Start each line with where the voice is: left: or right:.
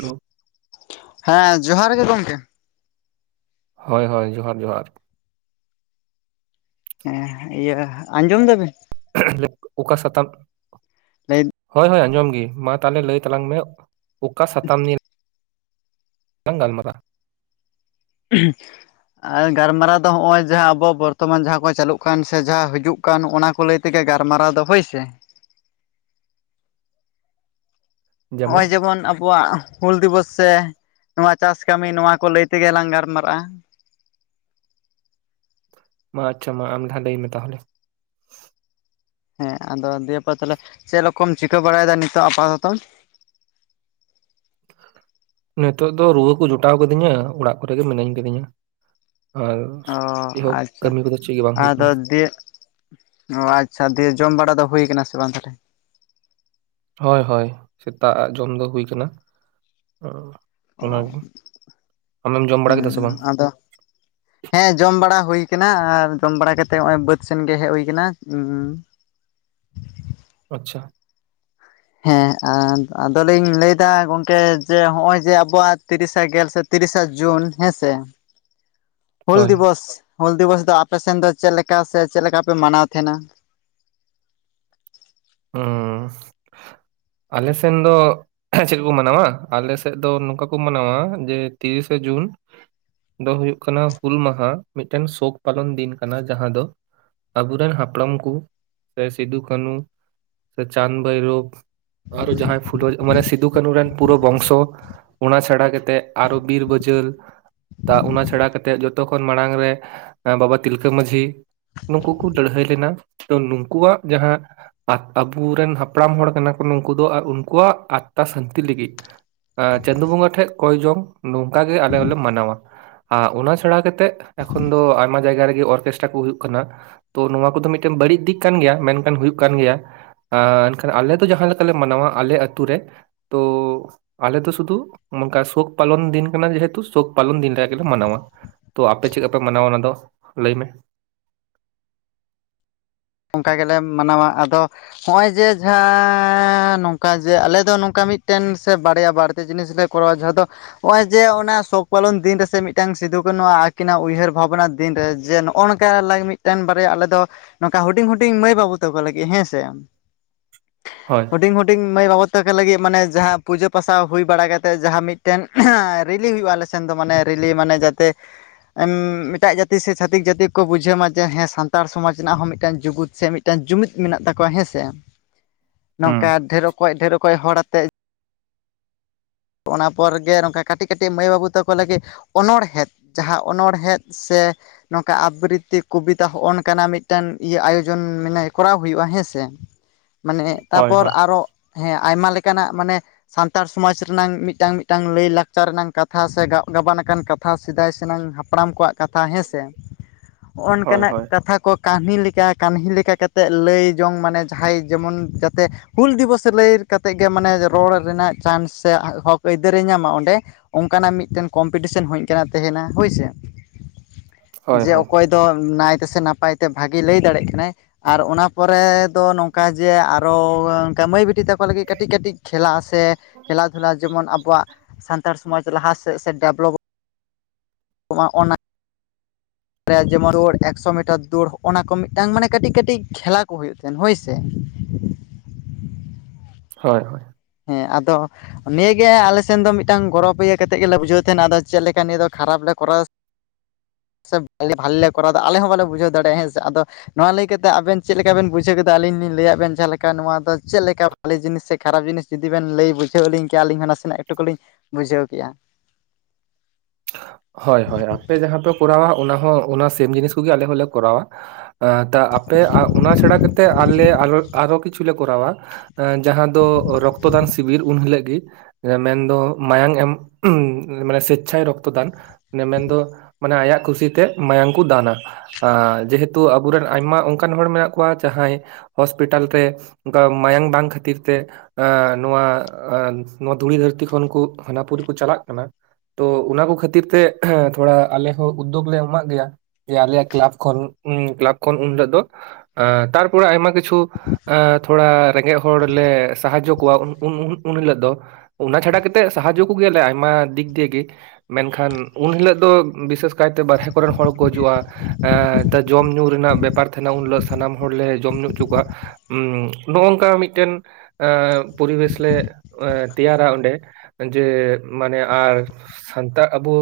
right: Hello
left: ᱦᱮᱸ ᱡᱚᱦᱟᱨ ᱜᱮ ᱜᱚᱢᱠᱮ
right: ᱦᱳᱭ ᱦᱳᱭ ᱡᱚᱦᱟᱨ ᱡᱚᱦᱟᱨ
left: ᱦᱮᱸ ᱤᱭᱟᱹ ᱟᱸᱡᱚᱢ ᱫᱟᱵᱤᱱ
right: [inaudible] ᱚᱠᱟ ᱥᱟᱛᱟᱢ
left: [unintelligible]
right: ᱦ ᱟᱸᱡᱚᱢ ᱜᱤ ᱞᱟᱹᱭ ᱛᱟᱞᱟᱝ ᱢᱮ ᱚᱠᱟ ᱥᱟᱛᱟᱢ ᱜᱟᱞ ᱢᱟᱨᱟ
left: ᱟᱨ ᱜᱟᱨᱢᱟᱨᱟᱣ ᱫᱚ ᱦᱚᱸᱜᱼᱚᱭ ᱡᱟᱦᱟᱸ ᱟᱵᱚ ᱵᱚᱨᱛᱚᱢᱟᱱ ᱡᱟᱦᱟᱸ ᱠᱚ ᱪᱟᱹᱞᱩᱜ ᱠᱟᱱ ᱥᱮ ᱡᱟᱦᱟᱸ ᱦᱤᱡᱩᱜ ᱠᱟᱱ ᱚᱱᱟ ᱠᱚ ᱞᱟᱹᱭ ᱛᱮᱜᱮ ᱜᱟᱨᱢᱟᱨᱟᱣ ᱫᱚ ᱦᱳᱭ ᱥᱮ ᱾ ᱱᱚᱜᱼᱚᱭ ᱡᱮᱢᱚᱱ ᱟᱵᱚᱣᱟᱜ ᱦᱩᱞ ᱫᱤᱵᱚᱥ ᱥᱮ ᱱᱚᱣᱟ ᱪᱟᱥ ᱠᱟᱹᱢᱤ ᱱᱚᱣᱟ ᱠᱚ ᱞᱟᱹᱭ ᱛᱮᱜᱮ ᱞᱟᱝ ᱜᱟᱨᱢᱟᱨᱟᱜᱼᱟ
right: ᱢᱟ ᱟᱪᱪᱷᱟ ᱢᱟ ᱟᱢ [inaudible] ᱞᱟᱹᱭ ᱢᱮ ᱛᱟᱦᱚᱞᱮ
left: ᱦᱮᱸ ᱟᱫᱚ ᱫᱤᱭᱮᱯᱚᱨ ᱛᱟᱦᱚᱞᱮ ᱪᱮᱫ ᱨᱚᱠᱚᱢ ᱪᱤᱠᱟᱹ ᱵᱟᱲᱟᱭᱮᱫᱟ ᱱᱤᱛᱚᱜ ᱟᱯᱟᱛᱚᱛᱚ
right: ᱱᱤᱛᱚᱜ ᱫᱚ ᱨᱩᱣᱟᱹ ᱠᱚ ᱡᱚᱴᱟᱣ ᱟᱠᱟᱫᱤᱧᱟ ᱚᱲᱟᱜ ᱠᱚᱨᱮ ᱜᱮ ᱢᱤᱱᱟᱹᱧ ᱟᱠᱟᱫᱤᱧᱟ ᱟᱨ
left: ᱚ
right: ᱪᱮᱫ ᱦᱚ
left: ᱟᱪᱪᱷᱟ
right: ᱠᱟᱹᱢᱤ ᱠᱚᱫᱚ ᱪᱮᱫ ᱜᱮ ᱵᱟᱝ ᱦᱩᱭᱩᱜ
left: ᱟᱫᱚ
right: ᱠᱟᱱᱟ
left: ᱫᱤᱭᱮ ᱚ ᱟᱪᱪᱷᱟ ᱫᱤᱭᱮ ᱡᱚᱢ ᱵᱟᱲᱟ ᱫᱚ ᱦᱩᱭ ᱟᱠᱟᱱᱟ ᱥᱮ ᱵᱟᱝ ᱛᱟᱦᱚᱞᱮ
right: ᱦᱳᱭ ᱦᱳᱭ ᱥᱮᱛᱟᱜ ᱟᱜ ᱡᱚᱢ ᱫᱚ ᱦᱩᱭ ᱟᱠᱟᱱᱟ
left: ᱚ
right: ᱚᱱᱟᱜᱮ ᱟᱢᱮᱢ ᱡᱚᱢ ᱵᱟᱲᱟ
left: ᱦᱩᱸ
right: ᱠᱮᱫᱟ ᱥᱮ ᱵᱟᱝ
left: ᱟᱫᱚ ᱦᱮᱸ ᱡᱚᱢ ᱵᱟᱲᱟ ᱦᱩᱭ ᱟᱠᱟᱱᱟ ᱟᱨ ᱡᱚᱢ ᱵᱟᱲᱟ ᱠᱟᱛᱮᱜ ᱱᱚᱜᱼᱚᱭ ᱵᱟᱹᱫ ᱥᱮᱱ ᱜᱮ ᱦᱮᱡ ᱦᱩᱭ ᱟᱠᱟᱱᱟ
right: ᱟᱪᱪᱷᱟ
left: ᱦᱮᱸ ᱟᱫᱚᱞᱤᱧ ᱞᱟᱹᱭᱫᱟ ᱜᱚᱝᱠᱮ ᱡᱮ ᱦᱚᱜᱼᱚᱭ ᱡᱮ ᱟᱵᱚᱣᱟᱜ ᱛᱤᱨᱤᱥᱟ ᱜᱮᱞ ᱥᱮ ᱛᱤᱨᱤᱥᱟ ᱡᱩᱱ ᱦᱮᱸ ᱥᱮ
right: [inaudible]
left: ᱦᱩᱞ ᱫᱤᱵᱚᱥ ᱦᱩᱞ ᱫᱤᱵᱚᱥ ᱫᱚ ᱟᱯᱮᱥᱱ ᱫᱚ ᱪᱮᱫ ᱞᱮᱠᱟ ᱥᱮ ᱪᱮᱫ ᱞᱮᱠᱟ ᱯᱮ ᱢᱟᱱᱟᱣ ᱛᱟᱦᱮᱱᱟ
right: ᱟᱞᱮ ᱥᱮᱱ ᱫᱚ ᱪᱮᱫ ᱠᱚ ᱢᱟᱱᱟᱣᱟ ᱟᱞᱮ ᱥᱮᱫ ᱫᱚ ᱱᱚᱝᱠᱟ ᱠᱚ ᱢᱟᱱᱟᱣᱟ ᱡᱮ ᱛᱤᱨᱤᱥᱮ ᱡᱩᱱ ᱫᱚ ᱦᱩᱭᱩᱜ ᱠᱟᱱᱟ ᱦᱩᱞ ᱢᱟᱦᱟ ᱢᱤᱫᱴᱮᱱ ᱥᱳᱠ ᱯᱟᱞᱚᱱ ᱫᱤᱱ ᱠᱟᱱᱟ ᱡᱟᱦᱟᱸ ᱫᱚ ᱟᱵᱚᱨᱮᱱ ᱦᱟᱯᱲᱟᱢ ᱠᱚ ᱥᱮ ᱥᱤᱫᱩ ᱠᱟᱹᱱᱩ ᱥᱮ ᱪᱟᱸᱫᱽ ᱵᱷᱳᱭᱨᱳᱵ ᱟᱨᱚ ᱡᱟᱦᱟᱸᱭ ᱯᱷᱩᱞᱳ ᱢᱟᱱᱮ ᱥᱤᱫᱩ ᱠᱟᱹᱱᱩ ᱨᱮᱱ ᱯᱩᱨᱟᱹ ᱵᱚᱝᱥᱚ ᱚᱱᱟ ᱪᱷᱟᱲᱟ ᱠᱟᱛᱮᱫ ᱟᱨᱚ ᱵᱤᱨ ᱵᱟᱹᱡᱟᱹᱞ ᱚᱱᱟ ᱪᱷᱟᱲᱟ ᱠᱟᱛᱮᱜ ᱡᱚᱛᱚᱠᱷᱚᱱ ᱢᱟᱲᱟᱝ ᱨᱮ ᱵᱟᱵᱟ ᱛᱤᱞᱠᱟᱹ ᱢᱟᱺᱡᱷᱤ ᱱᱩᱠᱩ ᱠᱚ ᱞᱟᱹᱲᱦᱟᱹᱭ ᱞᱮᱱᱟ ᱛᱚ ᱱᱩᱠᱩᱣᱟᱜ ᱡᱟᱦᱟᱸ ᱟᱵᱚᱨᱮᱱ ᱦᱟᱯᱲᱟᱢ ᱦᱚᱲ ᱠᱟᱱᱟ ᱠᱚ ᱱᱩᱠᱩ ᱫᱚ ᱟᱨ ᱩᱱᱠᱩᱣᱟᱜ ᱟᱛᱛᱟ ᱥᱟᱱᱛᱤ ᱞᱟᱹᱜᱤᱫ ᱪᱟᱸᱫᱩ ᱵᱚᱸᱜᱟ ᱴᱷᱮᱱ ᱠᱚᱭ ᱡᱚᱝ ᱱᱚᱝᱠᱟ ᱜᱮ ᱟᱞᱮ ᱦᱚᱸᱞᱮ ᱢᱟᱱᱟᱣᱟ ᱟᱨ ᱚᱱᱟ ᱪᱷᱟᱲᱟ ᱠᱟᱛᱮᱫ ᱮᱠᱷᱚᱱ ᱫᱚ ᱟᱭᱢᱟ ᱡᱟᱭᱜᱟ ᱨᱮᱜᱮ ᱚᱨᱠᱮᱥᱴᱨᱟ ᱠᱚ ᱦᱩᱭᱩᱜ ᱠᱟᱱᱟ ᱛᱚ ᱱᱚᱣᱟ ᱠᱚᱫᱚ ᱢᱤᱫᱴᱮᱱ ᱵᱟᱹᱲᱤᱡ ᱫᱤᱠ ᱠᱟᱱ ᱜᱮᱭᱟ ᱢᱮᱱᱠᱷᱟᱱ ᱦᱳᱭᱳᱜ ᱠᱟᱱᱟ ᱠᱟᱱ ᱜᱮᱭᱟ ᱮᱱᱠᱷᱟᱱ ᱟᱞᱮ ᱫᱚ ᱡᱟᱦᱟᱸ ᱞᱮᱠᱟᱞᱮ ᱢᱟᱱᱟᱣᱟ ᱟᱞᱮ ᱟᱛᱳ ᱨᱮ ᱛᱚ ᱟᱞᱮᱫᱚ ᱥᱩᱫᱷᱩ ᱚᱱᱠᱟ ᱥᱩᱠ ᱯᱟᱞᱚᱱ ᱫᱤᱱ ᱠᱟᱱᱟ ᱡᱮᱦᱮᱛᱩ ᱥᱳᱠ ᱯᱟᱞᱚᱱ ᱫᱤᱱ ᱨᱮ ᱟᱜᱮᱞᱮ ᱢᱟᱱᱟᱣᱟ ᱛᱚ ᱟᱯᱮ ᱪᱮᱫ ᱞᱮᱠᱟ ᱯᱮ ᱢᱟᱱᱟᱣᱟ ᱚᱱᱟ ᱫᱚ ᱞᱟᱹᱭ ᱢᱮ
left: ᱚᱱᱠᱟ ᱜᱮᱞᱮ ᱢᱟᱱᱟᱣᱟ ᱟᱫᱚ ᱱᱚᱜᱼᱚᱭ ᱡᱮ ᱡᱟᱦᱟᱸ ᱱᱚᱝᱠᱟ ᱡᱮ ᱟᱞᱮ ᱫᱚ ᱱᱚᱝᱠᱟ ᱢᱤᱫᱴᱮᱱ ᱥᱮ ᱵᱟᱨᱭᱟ ᱵᱟᱨᱛᱮ ᱡᱤᱱᱤᱥ ᱞᱮ ᱠᱚᱨᱟᱣ ᱡᱟᱦᱟ ᱫᱚ ᱱᱚᱜᱼᱚᱭ ᱡᱮ ᱚᱱᱟ ᱥᱚᱠ ᱯᱟᱞᱚᱱ ᱫᱤᱱ ᱨᱮᱥᱮ ᱢᱤᱫᱴᱟᱝ ᱥᱤᱫᱩᱠᱟᱹᱱᱩ ᱟᱹᱠᱤᱱᱟᱜ ᱩᱭᱦᱟᱹᱨ ᱵᱷᱟᱵᱽᱱᱟ ᱫᱤᱱ ᱨᱮ ᱡᱮ ᱱᱚᱜ ᱱᱚᱜᱼᱚ ᱱᱚᱝᱠᱟ ᱢᱤᱫᱴᱮᱱ ᱵᱟᱨᱭᱟ ᱟᱞᱮ ᱫᱚ ᱱᱚᱝᱠᱟ ᱦᱩᱰᱤᱧ ᱦᱩᱰᱤᱧ ᱢᱟᱹᱭ ᱵᱟᱹᱵᱩ ᱛᱟᱠᱚ ᱞᱟᱹᱜᱤᱫ ᱦᱮᱸᱥᱮ
right: ᱦᱳᱭ
left: ᱦᱩᱰᱤᱧ ᱦᱩᱰᱤᱧ ᱢᱟᱹᱭ ᱵᱟᱵᱩ ᱛᱟᱠᱚ ᱞᱟᱹᱜᱤᱫ ᱢᱟᱱᱮ ᱡᱟᱦᱟᱸ ᱯᱩᱡᱟᱹ ᱯᱟᱥᱟᱣ ᱦᱩᱭ ᱵᱟᱲᱟ ᱠᱟᱛᱮᱫ ᱡᱟᱦᱟᱸ ᱢᱤᱫᱴᱮᱱ ᱨᱤᱞᱤ ᱦᱩᱭᱩᱜᱼᱟ ᱟᱞᱮ ᱥᱮᱱ ᱫᱚ ᱢᱟᱱᱮ ᱨᱤᱞᱤ ᱢᱟᱱᱮ ᱡᱟᱛᱮ ᱮᱴᱟᱜ ᱡᱟᱹᱛᱤ ᱥᱮ ᱪᱝᱝᱝᱝᱝᱝᱝᱝᱝᱷᱟᱛᱤᱠ ᱡᱟᱹᱛᱤ ᱠᱚ ᱵᱩᱡᱷᱟᱹᱣ ᱢᱟ ᱡᱮ ᱦᱮ ᱥᱟᱱᱛᱟᱲ ᱥᱚᱢᱟᱡᱽ ᱨᱮᱱᱟᱜ ᱦᱚᱸ ᱢᱤᱫᱴᱟᱝ ᱡᱩᱜᱢᱩᱤᱫ ᱥᱮ ᱢᱤᱫᱴᱟᱝ ᱡᱩᱢᱤᱫ ᱢᱮᱱᱟᱜ ᱛᱟᱠᱚᱣᱟ ᱦᱮᱸ ᱥᱮ ᱱᱚᱝᱠᱟ
right: ᱦᱩᱸ
left: ᱰᱷᱮᱨᱠᱚᱡ ᱰᱷᱮᱨᱚᱠᱚ ᱦᱚᱲᱛ ᱚᱱᱟ ᱯᱚᱨ ᱜᱮ ᱱᱚᱝᱠᱟ ᱠᱟᱹᱴᱤᱡ ᱠᱟᱹᱴᱤᱡ ᱢᱟᱹᱭ ᱵᱟᱹᱵᱩ ᱛᱟᱠᱚ ᱞᱟᱹᱜᱤᱫ ᱚᱱᱚᱬᱦᱮᱸ ᱡᱟᱦᱟᱸ ᱚᱱᱚᱲᱦᱮᱸ ᱥᱮ ᱱᱚᱝᱠᱟ ᱟᱵᱨᱤᱛᱤ ᱠᱚᱵᱤᱛᱟ ᱦᱚᱜᱼ ᱱᱚᱠᱟᱱᱟᱜ ᱢᱤᱫᱴᱟᱱ ᱤᱭᱟᱹ ᱟᱭᱳᱡᱚᱱ ᱢᱟᱱᱮ ᱠᱚᱨᱟᱣ ᱦᱩᱭᱩᱜᱼᱟ ᱦᱮᱸ ᱥᱮ
right: [inaudible]
left: ᱢᱟᱱᱮ
right: ᱦᱳᱭ
left: ᱛᱟᱯᱚᱨ
right: ᱦᱳᱭ
left: ᱟᱨᱚ ᱦᱮᱸ ᱟᱭᱢᱟ ᱞᱮᱠᱟᱱᱟᱜ ᱢᱟᱱᱮ ᱥᱟᱱᱛᱟᱲ ᱥᱚᱢᱟᱡᱽ ᱨᱮᱱᱟᱝ ᱢᱤᱫᱴᱟᱝ ᱢᱤᱫᱴᱟᱝ ᱞᱟᱹᱭ ᱞᱟᱠᱪᱟᱨ ᱨᱮᱱᱟᱝ ᱠᱟᱛᱷᱟ ᱥᱮ ᱜᱟᱜ ᱜᱟᱵᱟᱱ ᱟᱠᱟᱱ ᱠᱟᱛᱷᱟ ᱥᱮᱫᱟᱭ ᱥᱮᱱᱟᱝ ᱦᱟᱯᱲᱟᱢ ᱠᱚᱣᱟᱜ ᱠᱟᱛᱷᱟ ᱦᱮᱸᱥᱮ ᱦᱚᱸᱜᱼᱚ
right: ᱦᱳᱭ
left: ᱱᱤᱝᱠᱟᱹᱱᱟᱜ
right: ᱦᱳᱭ
left: ᱠᱟᱛᱷᱟ ᱠᱚ ᱠᱟᱦᱱᱤ ᱞᱮᱠᱟ ᱠᱟᱱᱦᱤ ᱞᱮᱠᱟ ᱠᱟᱛᱮᱫ ᱞᱟᱹᱭ ᱡᱚᱝ ᱢᱟᱱᱮ ᱡᱟᱦᱟᱸᱭ ᱡᱮᱢᱚᱱ ᱡᱟᱛᱮ ᱦᱩᱞ ᱫᱤᱵᱚᱥ ᱞᱟᱹᱭ ᱠᱟᱛᱮᱫ ᱜᱮ ᱢᱟᱱᱮ ᱨᱚᱲ ᱨᱮᱱᱟᱜ ᱪᱟᱱᱥ ᱥᱮ ᱦᱚᱠ ᱟᱹᱭᱫᱟᱹᱨᱮ ᱧᱟᱢᱟ ᱚᱸᱰᱮ ᱚᱱᱠᱟᱱᱟᱜ ᱢᱤᱫᱴᱮᱱ ᱠᱚᱢᱯᱤᱴᱤᱥᱮᱱ ᱦᱳᱭ ᱚᱝᱠᱟᱱᱟᱜ ᱛᱟᱦᱮᱱᱟ ᱦᱳᱭ ᱥᱮ᱾
right: ᱦᱳᱭ
left: ᱡᱮ
right: ᱦᱳᱭ
left: ᱚᱠᱚᱭ ᱫᱚ ᱱᱟᱭ ᱛᱮ ᱥᱮ ᱱᱟᱯᱟᱭ ᱛᱮ ᱵᱷᱟᱜᱮ ᱞᱟᱹᱭ ᱫᱟᱲᱮᱜ ᱠᱟᱱᱟᱭ᱾ ᱟᱨ ᱚᱱᱟ ᱯᱚᱨᱮ ᱫᱚ ᱱᱚᱝᱠᱟ ᱡᱮ ᱟᱨᱚ ᱚᱱᱠᱟ ᱢᱟᱹᱭ ᱵᱤᱴᱤ ᱛᱟ ᱠᱚ ᱞᱟᱹᱜᱤᱫ ᱠᱟᱹᱴᱤᱡ ᱠᱟᱹᱴᱤᱡ ᱠᱷᱮᱞᱟ ᱥᱮ [unintelligible] ᱠᱷᱮᱞᱟ ᱡᱮᱢᱚᱱ ᱟᱵᱚᱣᱟᱜ ᱥᱟᱱᱛᱟᱲ ᱥᱚᱢᱟᱡᱽ ᱞᱟᱦᱟ ᱥᱮᱫ ᱥᱮ ᱰᱮᱵᱽᱞᱚᱯ ᱚᱜ ᱢᱟ ᱚᱱᱟ
right: [inaudible]
left: [unintelligible] ᱡᱮᱢᱚᱱ ᱫᱳᱲ ᱮᱠᱥᱳ ᱢᱤᱴᱟᱨ ᱫᱳᱲ ᱦᱚᱸᱜᱼᱱᱟ ᱠᱚ ᱢᱤᱫᱴᱟᱝ ᱢᱟᱱᱮ ᱠᱟᱴᱤᱡ ᱠᱟᱴᱤᱡ ᱠᱷᱮᱞᱟ ᱠᱚ ᱦᱩᱭᱩᱜ ᱛᱟᱦᱮᱱ ᱦᱳᱭ ᱥᱮ᱾
right: ᱦᱚᱭ ᱦᱚᱭ᱾
left: ᱦᱮᱸ ᱟᱫᱚ ᱱᱤᱭᱟᱹᱜᱮ ᱟᱞᱮ ᱥᱮᱱ ᱫᱚ ᱢᱤᱫᱴᱟᱝ ᱜᱚᱨᱚᱵᱽ ᱤᱭᱟᱹ ᱠᱟᱛᱮᱫ ᱜᱮᱞᱮ ᱵᱩᱡᱷᱟᱹᱣ ᱛᱟᱦᱮᱱᱟ, ᱟᱫᱚ ᱪᱮᱫ ᱞᱮᱠᱟ ᱱᱤᱭᱟᱹ ᱫᱚ ᱠᱷᱟᱨᱟᱯ ᱞᱮ ᱠᱚᱨᱟᱣ
right: [inaudible]
left: ᱥᱮ ᱵᱷᱟᱞᱮ ᱵᱷᱟᱞᱮ ᱞᱮ ᱠᱚᱨᱟᱣ ᱫᱟ ᱟᱞᱮ ᱦᱚᱸ ᱵᱟᱞᱮ ᱵᱩᱡᱷᱟᱹᱣ ᱫᱟᱲᱮᱭᱟᱜᱼᱟ ᱦᱮᱸ ᱥᱮ ᱟᱫᱚ ᱱᱚᱣᱟ ᱞᱟᱹᱭ ᱠᱟᱛᱮ ᱟᱵᱮᱱ ᱪᱮᱫ ᱞᱮᱠᱟ ᱵᱮᱱ ᱵᱩᱡᱷᱟᱹᱣ ᱠᱮᱫᱟ? ᱟᱹᱞᱤᱧ ᱞᱤᱧ ᱞᱟᱹᱭᱟᱫ ᱵᱮᱱ ᱡᱟᱦᱟᱸ ᱞᱮᱠᱟ ᱱᱚᱣᱟ ᱫᱚ ᱪᱮᱫ ᱞᱮᱠᱟ ᱵᱷᱟᱹᱞᱮ ᱡᱤᱱᱤᱥ ᱥᱮ ᱠᱷᱟᱨᱟᱯ ᱡᱤᱱᱤᱥ? ᱡᱩᱫᱤ ᱵᱮᱱ ᱞᱟᱹᱭ ᱵᱩᱡᱷᱟᱹᱣ ᱞᱤᱧ ᱠᱮᱭᱟ, ᱟᱹᱞᱤᱧ ᱦᱚᱸ ᱱᱟᱥᱮᱱᱟᱜ ᱮᱠᱴᱩᱠᱩ ᱞᱤᱧ ᱵᱩᱡᱷᱟᱣ ᱠᱮᱭᱟ᱾
right: ᱦᱚᱭ ᱦᱚᱭ ᱟᱯᱮ ᱡᱟᱸᱦᱟᱸ ᱯᱮ ᱠᱚᱨᱟᱣᱟ, ᱚᱱᱟ ᱦᱚᱸ ᱚᱱᱟ ᱥᱮᱢ ᱡᱤᱱᱤᱥ ᱠᱚᱜᱮ ᱟᱞᱮ ᱦᱚᱸᱞᱮ ᱠᱚᱨᱟᱣᱟ᱾ ᱛᱟ ᱟᱯᱮ ᱚᱱᱟ ᱪᱷᱟᱲᱟ ᱠᱟᱛᱮᱜ ᱟᱞᱮ ᱟᱨᱚ ᱟᱨᱚ ᱠᱤᱪᱷᱩᱞᱮ ᱠᱚᱨᱟᱣᱟ ᱡᱟᱦᱟᱸ ᱫᱚ ᱨᱚᱠᱛᱚᱫᱟᱱ ᱥᱤᱵᱤᱨ ᱩᱱ ᱦᱤᱞᱟᱹᱜ ᱜᱤ᱾ ᱢᱮᱱ ᱫᱚ ᱢᱟᱭᱟᱝ ᱮᱢ ᱢᱟᱱᱮ ᱥᱮᱪᱪᱷᱟᱭ ᱨᱚᱠᱛᱚᱫᱟᱱ ᱢᱮᱼᱢᱮᱱ ᱫᱚ ᱢᱟᱱᱮ ᱟᱭᱟᱜ ᱠᱩᱥᱤ ᱛᱮ ᱢᱟᱭᱟᱝ ᱠᱩ ᱫᱟᱱᱟ᱾ ᱡᱮᱦᱮᱛᱩ ᱟᱵᱩ ᱨᱮᱱ ᱟᱭᱢᱟ ᱚᱝᱠᱟᱱ ᱦᱚᱲ ᱢᱮᱱᱟᱜ ᱠᱚᱣᱟ ᱡᱟᱦᱟᱸᱭ ᱦᱚᱥᱯᱤᱴᱟᱞ ᱛᱮ, ᱚᱝᱠᱟ ᱢᱟᱭᱟᱝ ᱵᱟᱝ ᱠᱷᱟᱹᱛᱤᱨ ᱛᱮ ᱮᱸ ᱱᱚᱶᱟ ᱫᱷᱩᱲᱤ ᱫᱷᱟᱹᱨᱛᱤ ᱠᱷᱚᱱ ᱠᱩ ᱦᱟᱱᱟᱯᱩᱨᱤ ᱠᱩ ᱪᱟᱞᱟᱜ ᱠᱟᱱᱟ᱾ ᱛᱚ ᱚᱱᱟ ᱠᱚ ᱠᱷᱟᱹᱛᱤᱨ ᱛᱮ, ᱛᱷᱚᱲᱟ ᱟᱞᱮ ᱦᱚᱸ ᱩᱫᱽᱫᱳᱜᱽ ᱞᱮ ᱮᱢᱟᱜ ᱜᱮᱭᱟ᱾ ᱡᱮ ᱟᱞᱮᱭᱟᱜ ᱠᱞᱟᱵᱽ ᱠᱷᱚᱱ ᱠᱞᱟᱵᱽ ᱠᱷᱚᱱ ᱩᱱ ᱦᱤᱞᱳᱜ ᱫᱚ ᱛᱟᱨᱯᱚᱨᱮ ᱟᱭᱢᱟ ᱠᱤ ᱪᱷᱩ ᱛᱷᱚᱲᱟ ᱨᱮᱸᱜᱮᱡ ᱦᱚᱲ ᱞᱮ ᱥᱟᱦᱟᱡᱡᱚ ᱠᱚᱣᱟ ᱩᱱ ᱩᱱ ᱩᱱ ᱦᱤᱞᱳᱜ ᱫᱚ ᱚᱱᱟ ᱪᱷᱟᱰᱟ ᱠᱟᱛᱮᱫ ᱥᱟᱦᱟᱡᱡᱚ ᱠᱚ ᱜᱮᱭᱟᱞᱮ ᱟᱭᱢᱟ ᱫᱤᱠ ᱫᱤᱭᱮ ᱜᱮ᱾ ᱢᱮᱱᱠᱷᱟᱱ ᱩᱱ ᱦᱤᱞᱳᱜ ᱫᱚ ᱵᱤᱥᱮᱹᱥ ᱠᱟᱭᱛᱮ ᱵᱟᱨᱦᱮ ᱠᱚᱨᱮᱱ ᱦᱚᱲ ᱠᱚ ᱦᱤᱡᱩᱜᱼᱟ ᱮᱸ ᱡᱚᱢ ᱧᱩ ᱨᱮᱱᱟᱜ ᱵᱮᱯᱟᱨ ᱛᱟᱦᱮᱱᱟ, ᱩᱱ ᱦᱤᱞᱳᱜ ᱥᱟᱱᱟᱢ ᱦᱚᱲ ᱞᱮ ᱡᱚᱢᱼᱧᱩ ᱦᱚᱪᱚ ᱠᱚᱣᱟ᱾ ᱩᱸ ᱱᱚᱜᱼᱚᱝᱠᱟ ᱢᱤᱫᱴᱮᱱ ᱯᱚᱨᱤᱵᱮᱥ ᱞᱮ ᱛᱮᱭᱟᱨᱟ ᱚᱸᱰᱮ᱾ ᱡᱮ ᱢᱟᱱᱮ ᱟᱨ ᱥᱟᱱᱛᱟ ᱟᱵᱩ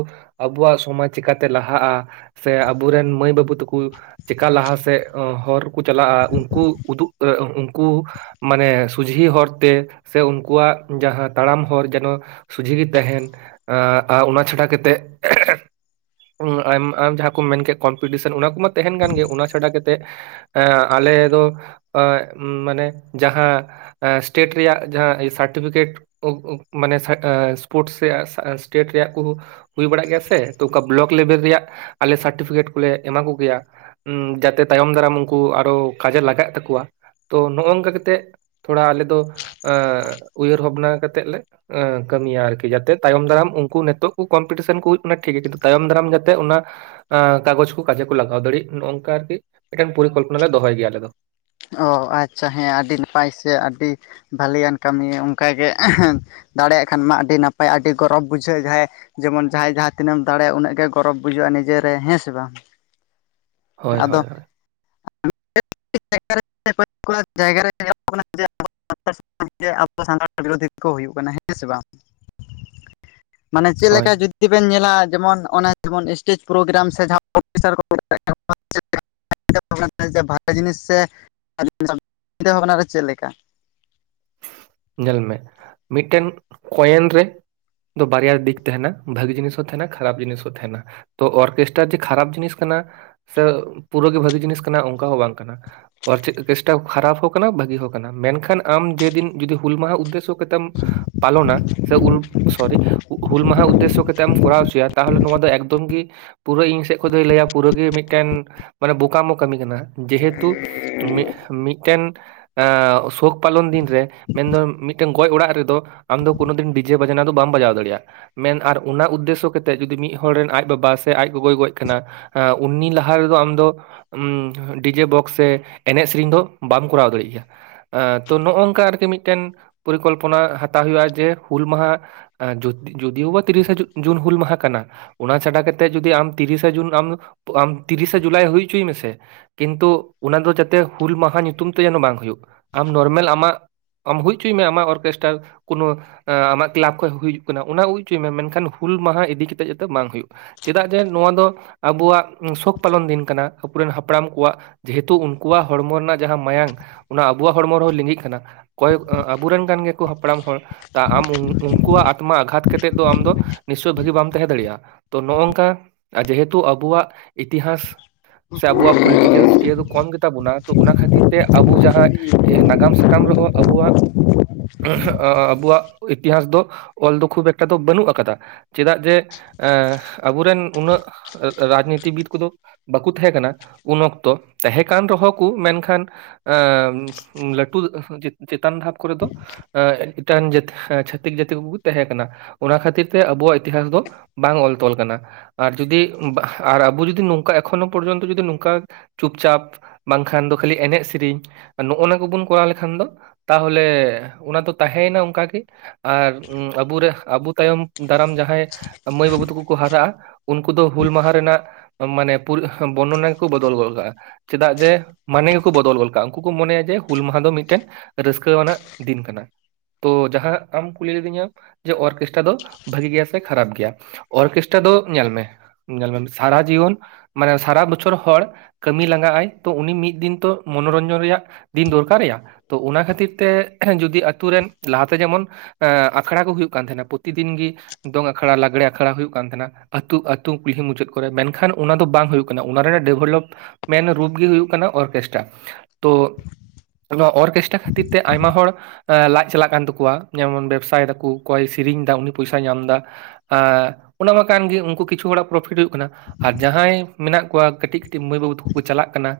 right: ᱟᱵᱩᱣᱟᱜ ᱥᱚᱢᱟᱡᱽ ᱪᱤᱠᱟᱹᱛᱮ ᱞᱟᱦᱟᱜᱼᱟ? ᱥᱮ ᱟᱵᱚ ᱨᱮᱱ ᱢᱟᱹᱭ ᱵᱟᱹᱵᱩ ᱛᱟᱠᱩ ᱪᱮᱠᱟ ᱞᱟᱦᱟ ᱥᱮᱫ ᱦᱚᱨᱠᱚ ᱪᱟᱞᱟᱜᱼᱟ? ᱩᱝᱠᱩ ᱩᱫᱩᱜ ᱩᱝᱠᱩ ᱢᱟᱱᱮ ᱥᱩᱡᱷᱤ ᱦᱚᱨ ᱛᱮ ᱥᱮ ᱩᱱᱠᱩᱣᱟᱜ ᱡᱟᱦᱟᱸ ᱛᱟᱲᱟᱢ ᱦᱚᱨ ᱡᱮᱱᱚ ᱥᱩᱡᱷᱤ ᱜᱮ ᱛᱟᱦᱮᱱ ᱮᱸ ᱚᱱᱟ ᱪᱷᱟᱰᱟ ᱠᱟᱛᱮᱫ ᱟᱢ ᱟᱢ ᱡᱟᱦᱟᱸ ᱠᱚᱢ ᱢᱮᱱ ᱠᱮᱜ ᱠᱚᱢᱯᱤᱴᱤᱥᱮᱱ ᱚᱱᱟ ᱠᱚᱢᱟ ᱛᱟᱦᱮᱱ ᱠᱟᱱ ᱜᱮ, ᱚᱱᱟ ᱪᱷᱟᱰᱟ ᱠᱟᱛᱮᱫ ᱮᱸ ᱟᱞᱮ ᱫᱚ ᱮᱸ ᱢᱟᱱᱮ ᱡᱟᱦᱟᱸ ᱮᱸ ᱥᱴᱮᱹᱴ ᱨᱮᱭᱟᱜ ᱡᱟᱦᱟᱸ ᱥᱟᱨᱴᱤᱯᱷᱤᱠᱮᱴ [unintelligible] ᱢᱟᱱᱮ ᱥᱯᱳᱨᱴᱥ ᱨᱮᱭᱟᱜ ᱥᱴᱮᱴ ᱨᱮᱭᱟᱜ ᱠᱩ ᱦᱩᱭ ᱵᱟᱲᱟᱜ ᱜᱮᱭᱟ ᱥᱮ ᱛᱚ ᱚᱠᱟ ᱵᱞᱚᱠ ᱞᱮᱵᱮᱞ ᱨᱮᱭᱟᱜ ᱟᱞᱮ ᱥᱟᱨᱴᱤᱯᱷᱤᱠᱮᱴ ᱠᱚᱞᱮ ᱮᱢᱟ ᱠᱚᱜᱮᱭᱟ ᱡᱟᱛᱮ ᱛᱟᱭᱚᱢ ᱫᱟᱨᱟᱢ ᱩᱱᱠᱩ ᱟᱨᱚ ᱠᱟᱡᱮ ᱞᱟᱜᱟᱣ ᱛᱟᱠᱚᱣᱟ ᱛᱚ ᱱᱚᱝᱠᱟ ᱠᱟᱛᱮᱜ ᱛᱷᱚᱲᱟ ᱟᱞᱮ ᱫᱚ ᱩᱭᱦᱟᱹᱨ ᱵᱷᱟᱵᱽᱱᱟ ᱠᱟᱛᱮᱫ ᱞᱮ ᱠᱟᱹᱢᱤᱭᱟ ᱟᱨᱠᱤ ᱡᱟᱛᱮ ᱛᱟᱭᱚᱢ ᱫᱟᱨᱟᱢ ᱩᱱ ᱱᱤᱛᱚᱜ ᱠᱚᱢᱯᱤᱴᱤᱥᱚᱱ ᱠᱚ ᱦᱩᱭᱩᱜ ᱚᱱᱟ ᱴᱷᱤᱠ ᱜᱮᱭᱟ ᱠᱤᱱᱛᱩ ᱛᱟᱭᱚᱢ ᱫᱟᱨᱟᱢ ᱡᱟᱛᱮ ᱚᱱᱟ ᱠᱟᱜᱚᱡᱽ ᱠᱚ ᱠᱟᱡᱮ ᱠᱚ ᱞᱟᱜᱟᱣ ᱫᱟᱲᱤᱜ ᱱᱚᱝᱠᱟ ᱟᱨᱠᱤ ᱢᱤᱫᱴᱟᱝ ᱯᱚᱨᱤᱠᱚᱞᱯᱚᱱᱟ ᱞᱮ ᱫᱚᱦᱚᱭ ᱜᱮᱭᱟ ᱟᱞᱮ ᱫᱚ
left: ᱚ ᱟᱪᱪᱷᱟ ᱦᱮᱸ ᱟᱹᱰᱤ ᱱᱟᱯᱟᱭ ᱥᱮ ᱟᱹᱰᱤ ᱵᱷᱟᱹᱞᱮᱭᱟᱱ ᱠᱟᱹᱢᱤ ᱚᱱᱠᱟᱜᱮ ᱫᱟᱲᱮᱭᱟᱜ ᱠᱷᱟᱱ ᱢᱟ ᱟᱹᱰᱤ ᱱᱟᱯᱟᱭ ᱟᱹᱰᱤ ᱜᱚᱨᱚᱵᱽ ᱵᱩᱡᱷᱟᱹᱜᱼᱟ ᱡᱟᱦᱟᱸᱭ ᱡᱮᱢᱚᱱ ᱡᱟᱦᱟᱸᱭ ᱡᱟᱦᱟᱸ ᱛᱤᱱᱟᱹᱜ ᱮᱢ ᱫᱟᱲᱮᱭᱟᱜᱼᱟ ᱩᱱᱟᱹᱜ ᱜᱮ ᱜᱚᱨᱚᱵ ᱵᱩᱡᱟᱹᱜᱼᱟ ᱱᱤᱡᱮ ᱨᱮ ᱦᱮᱥᱮ ᱵᱟᱝ?
right: ᱦᱳᱭ ᱦᱳᱭ
left: ᱟᱫᱚ
right: ᱦᱳᱭ᱾
left: [unintelligible] [unintelligible] ᱥᱟᱱᱛᱟᱲ ᱠᱚᱜᱮ ᱵᱤᱨᱳᱫᱷᱤᱠᱚ ᱦᱩᱭᱩᱜ ᱠᱟᱱᱟ ᱦᱮᱸ ᱥᱮ ᱵᱟᱝ?
right: [inaudible]
left: ᱢᱟᱱᱮ ᱪᱮᱫ
right: ᱦᱳᱭ
left: ᱞᱮᱠᱟ ᱡᱩᱫᱤ ᱡᱩᱫᱤ ᱵᱮᱱ ᱧᱮᱞᱟ ᱡᱮᱢᱚᱱ ᱚᱱᱟ ᱡᱮᱢᱚᱱ ᱥᱥᱴᱮᱡᱽ ᱯᱨᱳᱜᱨᱟᱢ ᱥᱮ ᱡᱟᱦᱟᱸ [unintelligible] [unintelligible] ᱡᱤᱱᱤᱥ ᱥᱮ ᱪᱤᱱᱛᱟᱹ ᱵᱷᱟᱵᱱᱟ ᱨᱮ ᱪᱮᱫ ᱞᱮᱠᱟ?
right: ᱧᱮᱞ ᱢᱮ ᱢᱤᱫᱴᱮᱱ ᱠᱚᱭᱮᱱ ᱨᱮ, ᱫᱚ ᱵᱟᱨᱭᱟ ᱫᱤᱠ ᱛᱟᱦᱮᱱᱟ ᱵᱷᱟᱜᱤ ᱡᱤᱱᱤᱥ ᱦᱚᱸ ᱛᱟᱦᱮᱱᱟ, ᱠᱷᱟᱨᱟᱯ ᱡᱤᱱᱤᱥ ᱦᱚᱸ ᱛᱟᱦᱮᱱᱟ ᱾ ᱛᱚ ᱚᱨᱠᱮᱥᱴᱟᱨ ᱡᱮ ᱠᱷᱟᱨᱟᱯ ᱡᱤᱱᱤᱥ ᱠᱟᱱᱟ ᱥᱮ ᱯᱩᱨᱟᱹᱜᱤ ᱵᱷᱟᱹᱜᱤ ᱡᱤᱱᱤᱥ ᱠᱟᱱᱟ ᱚᱱᱠᱟ ᱦᱚᱸ ᱵᱟᱝ ᱠᱟᱱᱟ ᱾ ᱚᱨ ᱠᱮᱥᱴᱟᱯ ᱠᱷᱟᱨᱟᱯ ᱦᱚᱸ ᱠᱟᱱᱟ ᱵᱷᱟᱹᱜᱤ ᱦᱚᱸ ᱠᱟᱱᱟ ᱢᱮᱱᱠᱷᱟᱱ ᱟᱢ ᱡᱮᱫᱤᱱ ᱡᱚᱫᱤ ᱦᱩᱞ ᱢᱟᱦᱟ ᱩᱫᱽᱫᱮᱥᱚ ᱠᱟᱛᱮᱢ ᱯᱟᱞᱚᱱᱟ ᱥᱮ ᱩᱞ ᱥᱚᱨᱤ ᱦᱩᱞ ᱢᱟᱦᱟ ᱩᱫᱽᱫᱮᱥᱥᱚ ᱠᱟᱛᱮ ᱮᱢ ᱠᱚᱨᱟᱣ ᱦᱚᱪᱚᱭᱟ, ᱛᱟᱦᱚᱞᱮ ᱱᱚᱣᱟ ᱫᱚ ᱮᱠᱫᱚᱢ ᱜᱮ ᱯᱩᱨᱟᱹ ᱤᱧ ᱥᱮᱫ ᱠᱷᱚᱱ ᱫᱚᱭ ᱞᱟᱹᱭᱟ ᱯᱩᱨᱟᱹ ᱜᱮ ᱢᱤᱫ ᱢᱤᱫᱴᱮᱱ ᱢᱟᱱᱮ ᱵᱳᱠᱟᱢᱳ ᱠᱟᱹᱢᱤ ᱠᱟᱱᱟ, ᱡᱮᱦᱮᱛᱩ ᱢᱤᱫ ᱢᱤᱫᱴᱮᱱ ᱥᱳᱠ ᱯᱟᱞᱚᱱ ᱫᱤᱱ ᱨᱮ ᱢᱮᱱ ᱫᱚ ᱢᱤᱫᱴᱟᱝ ᱜᱚᱡ ᱚᱲᱟᱜ ᱨᱮ ᱫᱚ ᱟᱢ ᱫᱚ ᱠᱳᱱᱳ ᱫᱤᱱ ᱰᱤᱡᱮ ᱵᱟᱡᱱᱟ ᱫᱚ ᱵᱟᱢ ᱵᱟᱡᱟᱣ ᱫᱟᱲᱮᱭᱟᱜᱼᱟ ᱾ ᱢᱮᱱ ᱟᱨ ᱚᱱᱟ ᱩᱫᱽᱫᱮᱥᱥᱚ ᱠᱟᱛᱮ ᱡᱩᱫᱤ ᱢᱤᱫ ᱦᱚᱲ ᱨᱮᱱ ᱟᱡ ᱵᱟᱵᱟ ᱥᱮ ᱟᱡ ᱜᱚᱜᱚᱭ ᱜᱚᱡ ᱟᱠᱟᱱᱟ, ᱩᱱᱤ ᱞᱟᱦᱟ ᱨᱮ ᱫᱚ ᱟᱢ ᱫᱚ ᱰᱤᱡᱮ ᱵᱚᱠᱥ ᱥᱮ ᱮᱱᱮᱡ ᱥᱮᱨᱮᱧ ᱫᱚ ᱵᱟᱢ ᱠᱚᱨᱟᱣ ᱫᱟᱲᱮᱭᱟᱜ ᱜᱮᱭᱟ ᱾ ᱛᱚ ᱱᱚᱝᱠᱟ ᱟᱨᱠᱤ ᱢᱤᱫᱴᱮᱱ ᱯᱚᱨᱤᱠᱚᱞᱯᱚᱱᱟ ᱦᱟᱛᱟᱣ ᱦᱩᱭᱩᱜᱼᱟ, ᱡᱮ ᱦᱩᱞ ᱢᱟᱦᱟ ᱡᱚᱫᱤ ᱡᱳᱫᱤᱭᱳ ᱵᱟ ᱛᱤᱨᱤᱥᱟ ᱡᱩᱱ ᱦᱩᱞ ᱢᱟᱦᱟ ᱠᱟᱱᱟ ᱚᱱᱟ ᱪᱷᱟᱰᱟ ᱠᱟᱛᱮ ᱡᱚᱫᱤ ᱟᱢ ᱛᱤᱨᱤᱥᱟ ᱡᱩᱱ ᱟᱢ ᱟᱢ ᱛᱤᱨᱤᱥᱟ ᱡᱩᱞᱟᱭ ᱦᱩᱭ ᱦᱚᱪᱚᱭ ᱢᱮᱥᱮ ᱾ ᱠᱤᱱᱛᱩ ᱚᱱᱟ ᱫᱚ ᱡᱟᱛᱮ ᱦᱩᱞ ᱢᱟᱦᱟ ᱧᱩᱛᱩᱢ ᱛᱮ ᱡᱮᱱᱚ ᱵᱟᱝ ᱦᱩᱭᱩᱜ ᱟᱢ ᱱᱚᱨᱢᱮᱞ ᱟᱢᱟᱜ ᱟᱢ ᱦᱩᱭ ᱪᱩᱭ ᱢᱮ ᱟᱢᱟᱜ ᱚᱨᱠᱮᱥᱴᱟᱨ, ᱠᱳᱱᱳ ᱟᱢᱟᱜ ᱠᱞᱟᱵᱽ ᱠᱷᱚᱱᱚᱡ ᱦᱩᱭᱩᱜ ᱠᱟᱱᱟ ᱚᱱᱟ ᱦᱩᱭ ᱦᱚᱪᱚᱭ ᱢᱮ ᱢᱮᱱᱠᱷᱟᱱ ᱦᱩᱞ ᱢᱟᱦᱟ ᱤᱫᱤ ᱠᱟᱛᱮ ᱡᱟᱛᱮ ᱵᱟᱝ ᱦᱩᱭᱩᱜ ᱾ ᱪᱮᱫᱟᱜ ᱡᱮ ᱱᱚᱣᱟ ᱫᱚ ᱟᱵᱩᱣᱟᱜ ᱥᱳᱠ ᱯᱟᱞᱚᱱ ᱫᱤᱱ ᱠᱟᱱᱟ ᱟᱵᱚᱨᱮᱱ ᱦᱟᱯᱲᱟᱢ ᱠᱚᱣᱟᱜ ᱡᱮᱦᱮᱛᱩ ᱩᱱᱠᱩᱣᱟᱜ ᱦᱚᱲᱢᱚ ᱨᱮᱱᱟᱜ ᱡᱟᱦᱟᱸ ᱢᱟᱭᱟᱝ, ᱚᱱᱟ ᱟᱵᱚᱣᱟᱜ ᱦᱚᱲᱢᱚ ᱨᱮᱦᱚᱸ ᱞᱤᱸᱜᱤᱜ ᱠᱟᱱᱟ ᱾ ᱚᱠᱚᱭ ᱟᱵᱚᱨᱮᱱ ᱠᱟᱱ ᱜᱮᱭᱟ ᱠᱚ ᱦᱟᱯᱲᱟᱢ ᱦᱚᱲ ᱾ ᱛᱟ ᱟᱢ ᱩᱱᱠᱩᱣᱟᱜ ᱟᱛᱢᱟ ᱟᱜᱷᱟᱛ ᱠᱟᱛᱮ ᱫᱚ ᱟᱢ ᱫᱚ ᱱᱤᱥᱪᱷᱚᱭ ᱵᱷᱟᱹᱜᱤ ᱵᱟᱢ ᱛᱟᱸᱦᱮ ᱫᱟᱲᱮᱭᱟᱜᱼᱟ᱾ ᱛᱚ ᱱᱚᱜ-ᱚᱝᱠᱟ ᱡᱮᱦᱮᱛᱩ ᱟᱵᱚᱣᱟᱜ ᱤᱛᱤᱦᱟᱥ ᱥᱮ ᱟᱵᱚᱣᱟᱜ ᱯᱚᱞᱤᱴᱤᱠᱮᱞᱥ ᱤᱭᱟᱹ ᱫᱚ ᱠᱚᱢ ᱜᱮᱛᱟ ᱵᱚᱱᱟ ᱾ ᱛᱚ ᱚᱱᱟ ᱠᱷᱟᱹᱛᱤᱨ ᱛᱮ ᱟᱵᱚ ᱡᱟᱦᱟᱸ ᱱᱟᱜᱟᱢ ᱥᱟᱠᱟᱢ ᱨᱮᱦᱚᱸ ᱟᱵᱚᱣᱟᱜ, ᱟᱵᱚᱣᱟᱜ ᱤᱛᱤᱦᱟᱥ ᱫᱚ ᱚᱞ ᱫᱚ ᱠᱷᱩᱵ ᱮᱠᱴᱟ ᱫᱚ ᱵᱟᱹᱱᱩᱜ ᱟᱠᱟᱫᱟ ᱾ ᱪᱮᱫᱟᱜ ᱡᱮ ᱮ ᱟᱵᱚᱨᱮᱱ ᱩᱱᱟᱹᱜ ᱨᱟᱡᱽᱱᱤᱛᱤᱵᱤᱫ ᱠᱚᱫᱚ ᱵᱟᱠᱩ ᱛᱟᱦᱮᱸ ᱠᱟᱱᱟ ᱩᱱ ᱚᱠᱛᱚ, ᱛᱟᱦᱮᱸ ᱠᱟᱱ ᱨᱮᱦᱚᱸ ᱠᱚ ᱢᱮᱱᱠᱷᱟᱱ ᱮᱸ ᱞᱟᱹᱴᱩ ᱪᱮᱛᱟᱱ ᱫᱷᱟᱯ ᱠᱚᱨᱮ ᱫᱚ ᱮᱸ ᱮᱫᱴᱟᱱ ᱡᱟᱹᱛᱤ ᱪᱷᱟᱹᱛᱤᱠ ᱡᱟᱹᱛᱤ ᱠᱚᱠᱚ ᱛᱟᱦᱮᱸ ᱠᱟᱱᱟ, ᱚᱱᱟ ᱠᱷᱟᱹᱛᱤᱨ ᱛᱮ ᱟᱵᱚᱣᱟᱜ ᱤᱛᱤᱦᱟᱥ ᱫᱚ ᱵᱟᱝ ᱚᱞ ᱛᱚᱞ ᱠᱟᱱᱟ ᱾ ᱟᱨ ᱡᱩᱫᱤ ᱵᱟ ᱟᱨ ᱟᱵᱚ ᱡᱩᱫᱤ ᱱᱚᱝᱠᱟ ᱮᱠᱷᱚᱱᱳ ᱯᱚᱨᱡᱚᱱᱛᱚ ᱡᱩᱫᱤ ᱱᱚᱝᱠᱟ ᱪᱩᱯᱪᱟᱯ ᱵᱟᱝᱠᱷᱟᱱ ᱫᱚ ᱠᱷᱟᱹᱞᱤ ᱮᱱᱮᱡ ᱥᱮᱨᱮᱧ ᱱᱚᱜᱼᱱᱟ ᱠᱚᱵᱚᱱ ᱠᱚᱨᱟᱣ ᱞᱮᱠᱷᱟᱱ ᱫᱚ ᱛᱟᱦᱚᱞᱮ ᱚᱱᱟ ᱫᱚ ᱛᱟᱦᱮᱸᱭᱮᱱᱟ ᱚᱝᱠᱟ ᱜᱮ ᱾ ᱟᱨ ᱟᱵᱚᱨᱮ ᱟᱵᱚ ᱛᱟᱭᱚᱢ ᱫᱟᱨᱟᱢ ᱡᱟᱦᱟᱸᱭ ᱢᱟᱹᱭ ᱵᱟᱹᱵᱩ ᱛᱟᱠᱚ ᱠᱚ ᱦᱟᱨᱟᱜᱼᱟ ᱩᱱᱠᱩ ᱫᱚ ᱦᱩᱞ ᱢᱟᱦᱟ ᱨᱮᱱᱟᱜ ᱢᱟᱱᱮ ᱯᱩᱨᱟ ᱵᱚᱨᱱᱚᱱᱟ ᱜᱮ ᱠᱚ ᱵᱚᱫᱚᱞ ᱜᱚᱫ ᱠᱟᱜᱼᱟ ᱾ ᱪᱮᱫᱟᱜ ᱡᱮ ᱢᱟᱱᱮ ᱜᱮ ᱠᱚ ᱵᱚᱫᱚᱞ ᱜᱚᱫ ᱠᱟᱜᱼᱟ, ᱩᱱᱠᱩ ᱠᱚ ᱢᱚᱱᱮᱭᱟ ᱡᱮ ᱦᱩᱞ ᱢᱟᱦᱟ ᱫᱚ ᱢᱤᱫᱴᱮᱱ ᱨᱟᱹᱥᱠᱟᱹ ᱟᱱᱟᱜ ᱫᱤᱱ ᱠᱟᱱᱟ ᱾ ᱛᱚ ᱡᱟᱦᱟᱸ ᱟᱢ ᱠᱩᱞᱤ ᱞᱤᱫᱤᱧᱟ ᱡᱮ ᱚᱨᱠᱮᱥᱴᱟᱨ ᱫᱚ ᱵᱷᱟᱜᱤ ᱜᱮᱭᱟ ᱥᱮ ᱠᱷᱟᱨᱟᱯ ᱜᱮᱭᱟ, ᱚᱨᱠᱮᱥᱴᱟᱨ ᱫᱚ ᱧᱮᱞ ᱢᱮ ᱧᱮᱞ ᱢᱮ ᱥᱟᱨᱟ ᱡᱤᱭᱚᱱ ᱢᱟᱱᱮ ᱥᱟᱨᱟ ᱵᱚᱪᱷᱚᱨ ᱦᱚᱲ ᱠᱟᱹᱢᱤ ᱞᱟᱸᱜᱟᱜ ᱟᱭ ᱛᱚ ᱩᱱᱤ ᱢᱤᱫ ᱫᱤᱱ ᱛᱚ ᱢᱚᱱᱚᱨᱚᱧᱡᱚᱱ ᱨᱮᱭᱟᱜ ᱫᱤᱱ ᱫᱚᱨᱠᱟᱨᱮᱭᱟ, ᱛᱚ ᱚᱱᱟ ᱠᱷᱟᱹᱛᱤᱨ ᱛᱮ ᱡᱩᱫᱤ ᱟᱛᱩ ᱨᱮᱱ ᱞᱟᱦᱟᱛᱮ ᱡᱮᱢᱚᱱ ᱟᱠᱷᱲᱟ ᱠᱚ ᱦᱩᱭᱩᱜ ᱠᱟᱱ ᱛᱟᱦᱮᱸᱱᱟ ᱯᱨᱚᱛᱤ ᱫᱤᱱ ᱜᱤ ᱫᱚᱝ ᱟᱠᱷᱲᱟ ᱞᱟᱜᱽᱲᱮ ᱟᱠᱷᱲᱟ ᱦᱩᱭᱩᱜ ᱠᱟᱱ ᱛᱟᱦᱮᱸᱱᱟ ᱾ ᱟᱹᱛᱩ ᱟᱹᱛᱩ ᱠᱩᱞᱦᱤ ᱢᱩᱪᱟᱹᱫ ᱠᱚᱨᱮᱜ ᱢᱮᱱᱠᱷᱟᱱ ᱚᱱᱟ ᱫᱚ ᱵᱟᱝ ᱦᱩᱭᱩᱜ ᱠᱟᱱᱟ, ᱚᱱᱟ ᱨᱮᱱᱟᱜ ᱰᱮᱵᱷᱞᱚᱯ ᱢᱮᱱ ᱨᱩᱯ ᱜᱮ ᱦᱩᱭᱩᱜ ᱠᱟᱱᱟ ᱚᱨᱜᱮᱥᱴᱨᱟ᱾ ᱛᱳ ᱱᱚᱣᱟ ᱚᱨᱜᱮᱥᱴᱨᱟ ᱠᱷᱟᱹ ᱛᱤᱨ ᱛᱮ ᱟᱭᱢᱟ ᱦᱚᱲ ᱞᱟᱡ ᱪᱟᱞᱟᱜ ᱠᱟᱱ ᱛᱟᱠᱚᱣᱟ ᱡᱮᱢᱚᱱ ᱵᱮᱵᱽᱥᱟᱭ ᱫᱟᱠᱚ ᱚᱠᱚᱭ ᱥᱮᱨᱤᱧ ᱫᱟ ᱩᱱᱤ ᱯᱚᱭᱥᱟᱭ ᱧᱟᱢ ᱫᱟ᱾ ᱟᱸ ᱚᱱᱟ ᱢᱟ ᱠᱟᱱ ᱜᱮ ᱩᱝᱠᱩ ᱠᱤᱪᱷᱩ ᱦᱚᱲᱟᱜ ᱯᱨᱚᱯᱷᱤᱴ ᱦᱩᱭᱩᱜ ᱠᱟᱱᱟ ᱟᱨ ᱡᱟᱦᱟᱸᱭ ᱢᱮᱱᱟᱜ ᱠᱚᱣᱟ ᱠᱟᱹ ᱴᱤᱡ ᱢᱟᱹᱭ ᱵᱟᱹᱵᱩ ᱛᱟᱠᱚ ᱠᱚ ᱪᱟᱞᱟᱜ ᱠᱟᱱᱟ,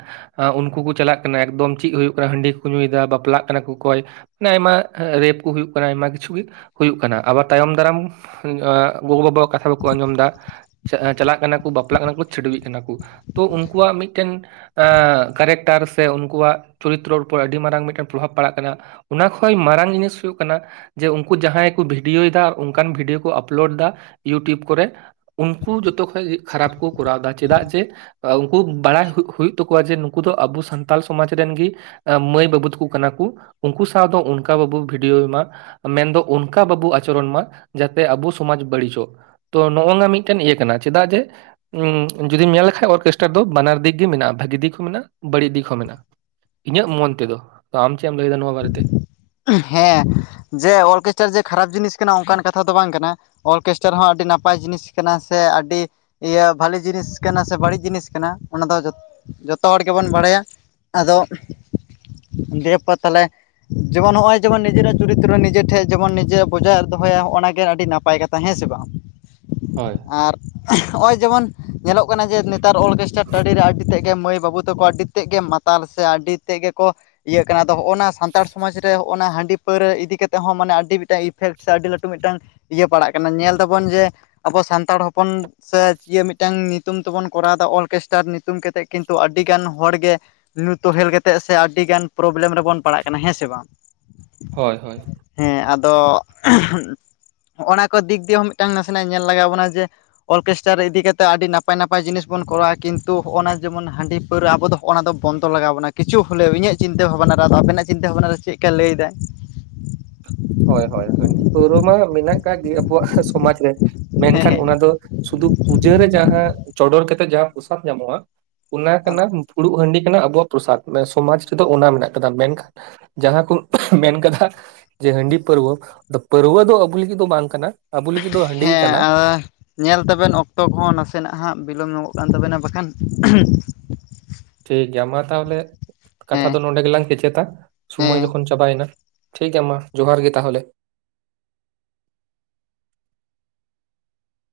right: ᱩᱝᱠᱩ ᱠᱚ ᱪᱟᱞᱟᱜ ᱠᱟᱱᱟ ᱮᱠᱫᱚᱢ ᱪᱮᱫ ᱦᱩᱭᱩᱜ ᱠᱟᱱᱟ ᱦᱟᱺᱰᱤ ᱠᱚᱠᱚ ᱧᱩᱭᱮᱫᱟ ᱵᱟᱯᱞᱟᱜ ᱠᱟᱱᱟ ᱠᱚ ᱚᱠᱚᱭ ᱢᱟᱱᱮ ᱟᱭᱢᱟ ᱨᱮᱯ ᱠᱚ ᱦᱩᱭᱩᱜ ᱠᱟᱱᱟ ᱟᱭᱢᱟ ᱠᱤᱪᱷᱩ ᱜᱮ, ᱦᱩᱭᱩᱜ ᱠᱟᱱᱟ, ᱟᱵᱟᱨ ᱛᱟᱭᱚᱢ ᱫᱟᱨᱟᱢ ᱜᱚᱜᱚ ᱵᱟᱵᱟᱣᱟᱜ ᱠᱟᱛᱷᱟ ᱵᱟᱠᱚ ᱟᱸᱡᱚᱢᱫᱟ ᱪᱟᱞᱟᱜ ᱠᱟᱱᱟ ᱠᱚ ᱵᱟᱯᱞᱟᱜ ᱠᱟᱱᱟ ᱠᱚ ᱪᱷᱟᱹᱰᱩᱣᱟᱹᱜ ᱠᱟᱱᱟ ᱠᱩ᱾ ᱛᱚ ᱩᱱᱠᱩᱣᱟᱜ ᱢᱤᱫᱴᱮᱱ ᱟᱸ ᱠᱮᱨᱮᱠᱴᱟᱨ ᱥᱮ ᱩᱱᱠᱩᱣᱟᱜ ᱪᱚᱨᱤᱛᱨᱚ ᱩᱯᱚᱨ ᱟᱹᱰᱤ ᱢᱟᱨᱟᱝ ᱢᱤᱫᱴᱮᱱ ᱯᱨᱚᱵᱷᱟᱵᱽ ᱯᱟᱲᱟᱜ ᱠᱟᱱᱟ, ᱚᱱᱟ ᱠᱷᱚᱡ ᱢᱟᱨᱟᱝ ᱡᱤᱱᱤᱥ ᱦᱩᱭᱩᱜ ᱠᱟᱱᱟ ᱡᱮ ᱩᱝᱠᱩ ᱡᱟᱦᱟᱸᱭ ᱠᱚ ᱵᱷᱤᱰᱤᱭᱳᱭᱫᱟ ᱚᱱᱠᱟᱱ ᱵᱷᱤᱰᱤᱭᱳ ᱠᱚ ᱟᱯᱞᱳᱰ ᱫᱟ ᱤᱭᱩᱴᱩᱵᱽ ᱠᱚᱨᱮ ᱩᱱᱠᱩ ᱡᱚᱛᱚᱠᱷᱚᱡ ᱜᱮ ᱠᱷᱟᱨᱟᱯ ᱠᱚ ᱠᱚᱨᱟᱣ ᱫᱟ ᱪᱮᱫᱟᱜ ᱡᱮ ᱩᱱᱠᱩ ᱵᱟᱲᱟᱭ ᱦᱩᱜ ᱦᱩᱭᱩᱜ ᱛᱟᱠᱚᱣᱟ ᱡᱮ ᱱᱩᱠᱩ ᱫᱚ ᱟᱵᱚ ᱥᱟᱱᱛᱟᱞ ᱥᱚᱢᱟᱡᱽ ᱨᱮᱱᱜᱮ ᱢᱟᱹᱭ ᱵᱟᱹᱵᱩ ᱛᱟᱠᱩ ᱠᱟᱱᱟ ᱠᱩ᱾ ᱩᱝᱠᱩ ᱥᱟᱶ ᱫᱚ ᱚᱱᱠᱟ ᱵᱟᱵᱚ ᱵᱷᱤᱰᱤᱭᱳᱭ ᱢᱟ, ᱢᱮᱱᱫᱚ ᱚᱱᱠᱟ ᱵᱟᱵᱚ ᱟᱪᱚᱨᱚᱱ ᱢᱟ ᱡᱟᱛᱮ ᱟᱵᱚ ᱥᱚᱢᱟᱡᱽ ᱵᱟᱹᱲᱤᱡᱚᱜ᱾ ᱛᱚ ᱱᱚᱜᱼᱱᱟ ᱢᱤᱫᱴᱮᱱ ᱤᱭᱟᱹ ᱠᱟᱱᱟ ᱪᱮᱫᱟᱜ ᱡᱮ ᱡᱩᱚᱫᱤᱢ ᱧᱮᱞ ᱞᱮᱠᱷᱟᱱ ᱚᱨᱠᱮᱥᱴᱟᱨ ᱫᱚ ᱵᱟᱱᱟᱨ ᱫᱤᱠ ᱜᱮ ᱢᱮᱱᱟᱜᱼᱟ, ᱵᱷᱟᱹᱜᱤ ᱫᱤᱠ ᱦᱚᱸ ᱢᱮᱱᱟᱜᱼᱟ ᱵᱟᱹᱲᱤᱡ ᱫᱤᱠ ᱦᱚᱸ ᱢᱮᱱᱟᱜᱼᱟ᱾ ᱤᱧᱟᱹᱜ ᱢᱚᱱ ᱛᱮᱫᱚ, ᱟᱢ ᱪᱮᱫ ᱮᱢ ᱞᱟᱹᱭᱟᱫᱟ ᱱᱚᱣᱟ ᱵᱟᱨᱮᱛᱮᱫᱚ?
left: ᱦᱮᱸ ᱡᱮ ᱚᱨᱠᱮᱥᱴᱟᱨ ᱡᱮ ᱠᱷᱟᱨᱟᱯ ᱡᱤᱱᱤᱥ ᱠᱟᱱᱟ ᱚᱱᱠᱟᱱ ᱠᱟᱛᱷᱟ ᱫᱚ ᱵᱟᱝ ᱠᱟᱱᱟ, ᱚᱨᱠᱮᱥᱴᱟᱨ ᱦᱚᱸ ᱟᱹᱰᱤ ᱱᱟᱯᱟᱭ ᱡᱤᱱᱤᱥ ᱠᱟᱱᱟ ᱥᱮ ᱟᱰᱤ ᱤᱭᱟᱹ ᱵᱷᱟᱞᱤ ᱡᱤᱱᱤᱥ ᱠᱟᱱᱟ ᱥᱮ ᱵᱟᱹᱲᱤᱡ ᱡᱤᱱᱤᱥ ᱠᱟᱱᱟ ᱚᱱᱟ ᱫᱚ ᱡᱷᱚ ᱡᱷᱚᱛᱚ ᱦᱚᱲ ᱜᱮᱵᱚᱱ ᱵᱟᱲᱟᱭᱟ, ᱟᱫᱚ ᱫᱤᱭᱮ ᱯᱚᱨ ᱛᱟᱦᱚᱞᱮ ᱡᱮᱢᱚᱱ ᱱᱚᱜᱼᱚᱭ ᱡᱮᱢᱚᱱ ᱱᱤᱡᱮᱨᱟᱜ ᱪᱚᱨᱤᱛᱨᱚ ᱱᱤᱡᱮ ᱴᱷᱮᱡ ᱡᱮᱢᱚᱱ ᱱᱤᱡᱮᱨᱟᱜ ᱵᱚᱡᱟᱭ ᱫᱚᱦᱚᱭ ᱚᱸᱜᱼᱱᱟ ᱜᱮ ᱟᱹᱰᱤ ᱱᱟᱯᱟᱭ ᱠᱟᱛᱷᱟ ᱦᱮᱸᱥᱮ ᱵᱟᱝ?
right: ᱦᱳᱭ᱾
left: ᱟᱨ ᱦᱚᱸᱜᱼᱚᱭ ᱡᱮᱢᱚᱱ ᱧᱮᱞᱚᱜ ᱠᱟᱱᱟ ᱡᱮ ᱱᱮᱛᱟᱨ ᱚᱨᱠᱮᱥᱴᱟᱨ ᱴᱟᱺᱤᱨᱮ ᱟᱹᱰᱤ ᱛᱮᱫ ᱢᱟᱹᱭ ᱵᱟᱹᱵᱩ ᱛᱟᱠᱚ ᱟᱹᱰᱤ ᱛᱮᱫ ᱜᱮ ᱢᱟᱛᱟᱞ ᱥᱮ ᱟᱹᱰᱤ ᱛᱮᱫ ᱜᱮᱠᱚ ᱤᱭᱟᱹ ᱠᱟᱱᱟ᱾ ᱟᱫᱚ ᱦᱚᱸᱜᱼᱱᱟ ᱥᱟᱱᱛᱟᱲ ᱥᱚᱢᱟᱡᱽ ᱨᱮ ᱦᱚᱸᱜ-ᱱᱟ ᱦᱟᱺᱰᱤ ᱯᱟᱹᱣᱨᱟᱹ ᱤᱫᱤ ᱠᱟᱛᱮᱜ ᱦᱚᱸ ᱢᱟᱱᱮ ᱟᱹᱰᱤ ᱢᱤᱫᱴᱟᱝ ᱤᱯᱷᱮᱠᱴ ᱥᱮ ᱟᱹᱰᱤ ᱞᱟᱹᱴᱩ ᱢᱤᱫᱴᱟᱝ ᱤᱭᱟᱹ ᱯᱟᱲᱟᱜ ᱠᱟᱱᱟ ᱧᱮᱞ ᱫᱟᱵᱚᱱ ᱡᱮ ᱟᱵᱚ ᱥᱟᱱᱛᱟᱲ ᱦᱚᱯᱚᱱ ᱥᱮ ᱡᱤᱭᱟᱹ ᱢᱤᱫᱴᱟᱝ ᱧᱩᱛᱩᱢ ᱛᱮᱵᱚᱱ ᱠᱚᱨᱟᱣᱫᱟ ᱚᱨᱠᱮᱥᱴᱟᱨ ᱧᱩᱛᱩᱢ ᱠᱟᱛᱮᱜ ᱠᱤᱱᱛᱩ ᱟᱹᱰᱤ ᱜᱟᱱ ᱦᱚᱲᱜᱮ ᱧᱩ ᱛᱳᱦᱮᱞ ᱠᱟᱛᱮᱜ ᱥᱮ ᱟᱹᱰᱤᱜᱟᱱ ᱯᱨᱚᱵᱞᱮᱢ ᱨᱮᱵᱚᱱ ᱯᱟᱲᱟᱜ ᱠᱟᱱᱟ ᱦᱮᱸ ᱥᱮ ᱵᱟᱝ?
right: ᱦᱳᱭ ᱦᱳᱭ᱾
left: ᱦᱮᱸ ᱟᱫᱚ ᱦᱚᱸᱜ-ᱚᱱᱟ ᱠᱚ ᱫᱤᱠ ᱫᱤᱭᱮ ᱦᱚᱸ ᱢᱤᱫᱴᱟᱝ ᱱᱟᱥᱮᱱᱟᱜ ᱧᱮᱞ ᱞᱟᱜᱟᱣ ᱵᱚᱱᱟ ᱡᱮ ᱚᱨᱠᱮᱥᱴᱟᱨ ᱨᱮ ᱤᱫᱤ ᱠᱟᱛᱮᱜ ᱟᱹᱰᱤ ᱱᱟᱯᱟᱭ ᱱᱟᱯᱟᱭ ᱡᱤᱱᱤᱥ ᱵᱚᱱ ᱠᱚᱨᱟᱣᱟ ᱠᱤᱱᱛᱩ ᱦᱚᱜᱼᱚᱱᱟ ᱡᱮᱢᱚᱱ ᱦᱟᱺᱰᱤ ᱯᱟᱹᱣᱨᱟᱹ ᱟᱵᱚ ᱫᱚ ᱚᱱᱟ ᱵᱚᱱᱫᱚ ᱞᱟᱜᱟᱣ ᱵᱚᱱᱟ ᱠᱤᱪᱷᱩ ᱦᱳᱞᱮᱣ ᱤᱧᱟᱹᱜ ᱪᱤᱱᱛᱟᱹ ᱵᱷᱟᱵᱱᱟ ᱨᱮ ᱟᱫᱚ ᱟᱵᱮᱱᱟᱜ ᱪᱤᱱᱛᱟᱹ ᱵᱷᱟᱵᱱᱟ ᱨᱮ ᱪᱮᱜᱠᱟ ᱞᱟᱹᱭᱫᱟᱭ᱾
right: ᱦᱳᱭ ᱦᱳᱭ ᱦᱟᱺᱰᱤ ᱯᱟᱹᱣᱨᱟᱹ ᱢᱟ ᱢᱮᱱᱟᱜ ᱠᱟᱜ ᱜᱮ ᱟᱵᱚᱣᱟᱜ ᱥᱚᱢᱟᱡᱽ ᱨᱮ᱾
left: ᱦᱮᱸ
right: ᱢᱮᱱᱠᱷᱟᱱ
left: ᱦᱮᱸ
right: ᱚᱱᱟ ᱫᱚ ᱥᱩᱫᱩ ᱯᱩᱡᱟᱹᱨᱮ ᱡᱟᱦᱟᱸ ᱪᱚᱰᱚᱨ ᱠᱟᱛᱮᱜ ᱡᱟᱦᱟᱸ ᱯᱚᱥᱟᱫ ᱧᱟᱢᱚᱜᱼᱟ ᱚᱱᱟ ᱠᱟᱱᱟ ᱯᱷᱩᱲᱩᱜ ᱦᱟᱺᱰᱤ ᱠᱟᱱᱟ ᱟᱵᱚᱣᱟᱜ ᱯᱨᱚᱥᱟᱫ᱾ ᱥᱚᱢᱟᱡᱽ ᱨᱮᱫᱚ ᱚᱱᱟ ᱢᱮᱱᱟᱜ ᱠᱟᱫᱟ᱾ ᱢᱮᱱᱠᱷᱟᱱ ᱡᱟᱦᱟᱸ ᱠᱚ ᱢᱮᱱ ᱠᱟᱫᱟ ᱡᱮ ᱦᱟᱺᱰᱤ ᱯᱟᱹᱨᱣᱟᱹ ᱯᱟᱹᱨᱣᱟᱹ᱾ ᱟᱫᱚ ᱯᱟᱹᱨᱭᱟᱹ ᱫᱚ ᱟᱵᱚ ᱞᱟᱹᱜᱤᱫ ᱫᱚ ᱵᱟᱝ ᱠᱟᱱᱟ᱾ ᱟᱵᱚ ᱞᱟᱹᱜᱤᱫ ᱫᱚ ᱦᱟᱺᱰᱤ ᱜᱮ
left: ᱦᱮᱸ
right: ᱠᱟᱱᱟ
left: ᱟᱫ ᱧᱮᱞ ᱛᱟᱵᱮᱱ ᱚᱠᱛᱚ ᱠᱚᱦᱚᱸ ᱱᱟᱥᱮᱱᱟᱜ ᱦᱟᱸᱜ ᱵᱤᱞᱚᱢ ᱧᱚᱜᱚᱜ ᱠᱟᱱ ᱛᱟᱵᱮᱱᱟ ᱵᱟᱠᱷᱟᱱ
right: ᱴᱷᱤᱠ ᱜᱮᱭᱟ ᱢᱟ ᱛᱟᱦᱞᱮ ᱠᱟᱛᱷᱟ
left: ᱦᱮᱸ
right: ᱫᱚ ᱱᱚᱰᱮ ᱜᱮᱞᱟᱝ ᱠᱮᱪᱮᱫᱟ ᱥᱩᱢᱚᱭ
left: ᱦᱮᱸ
right: ᱡᱚᱠᱷᱚᱱ ᱪᱟᱵᱟᱭᱱᱟ᱾ ᱴᱷᱤᱠ ᱜᱮᱭᱟ ᱢᱟ ᱡᱚᱸᱦᱟᱨ ᱜᱮ ᱛᱟᱦᱚᱞᱮ᱾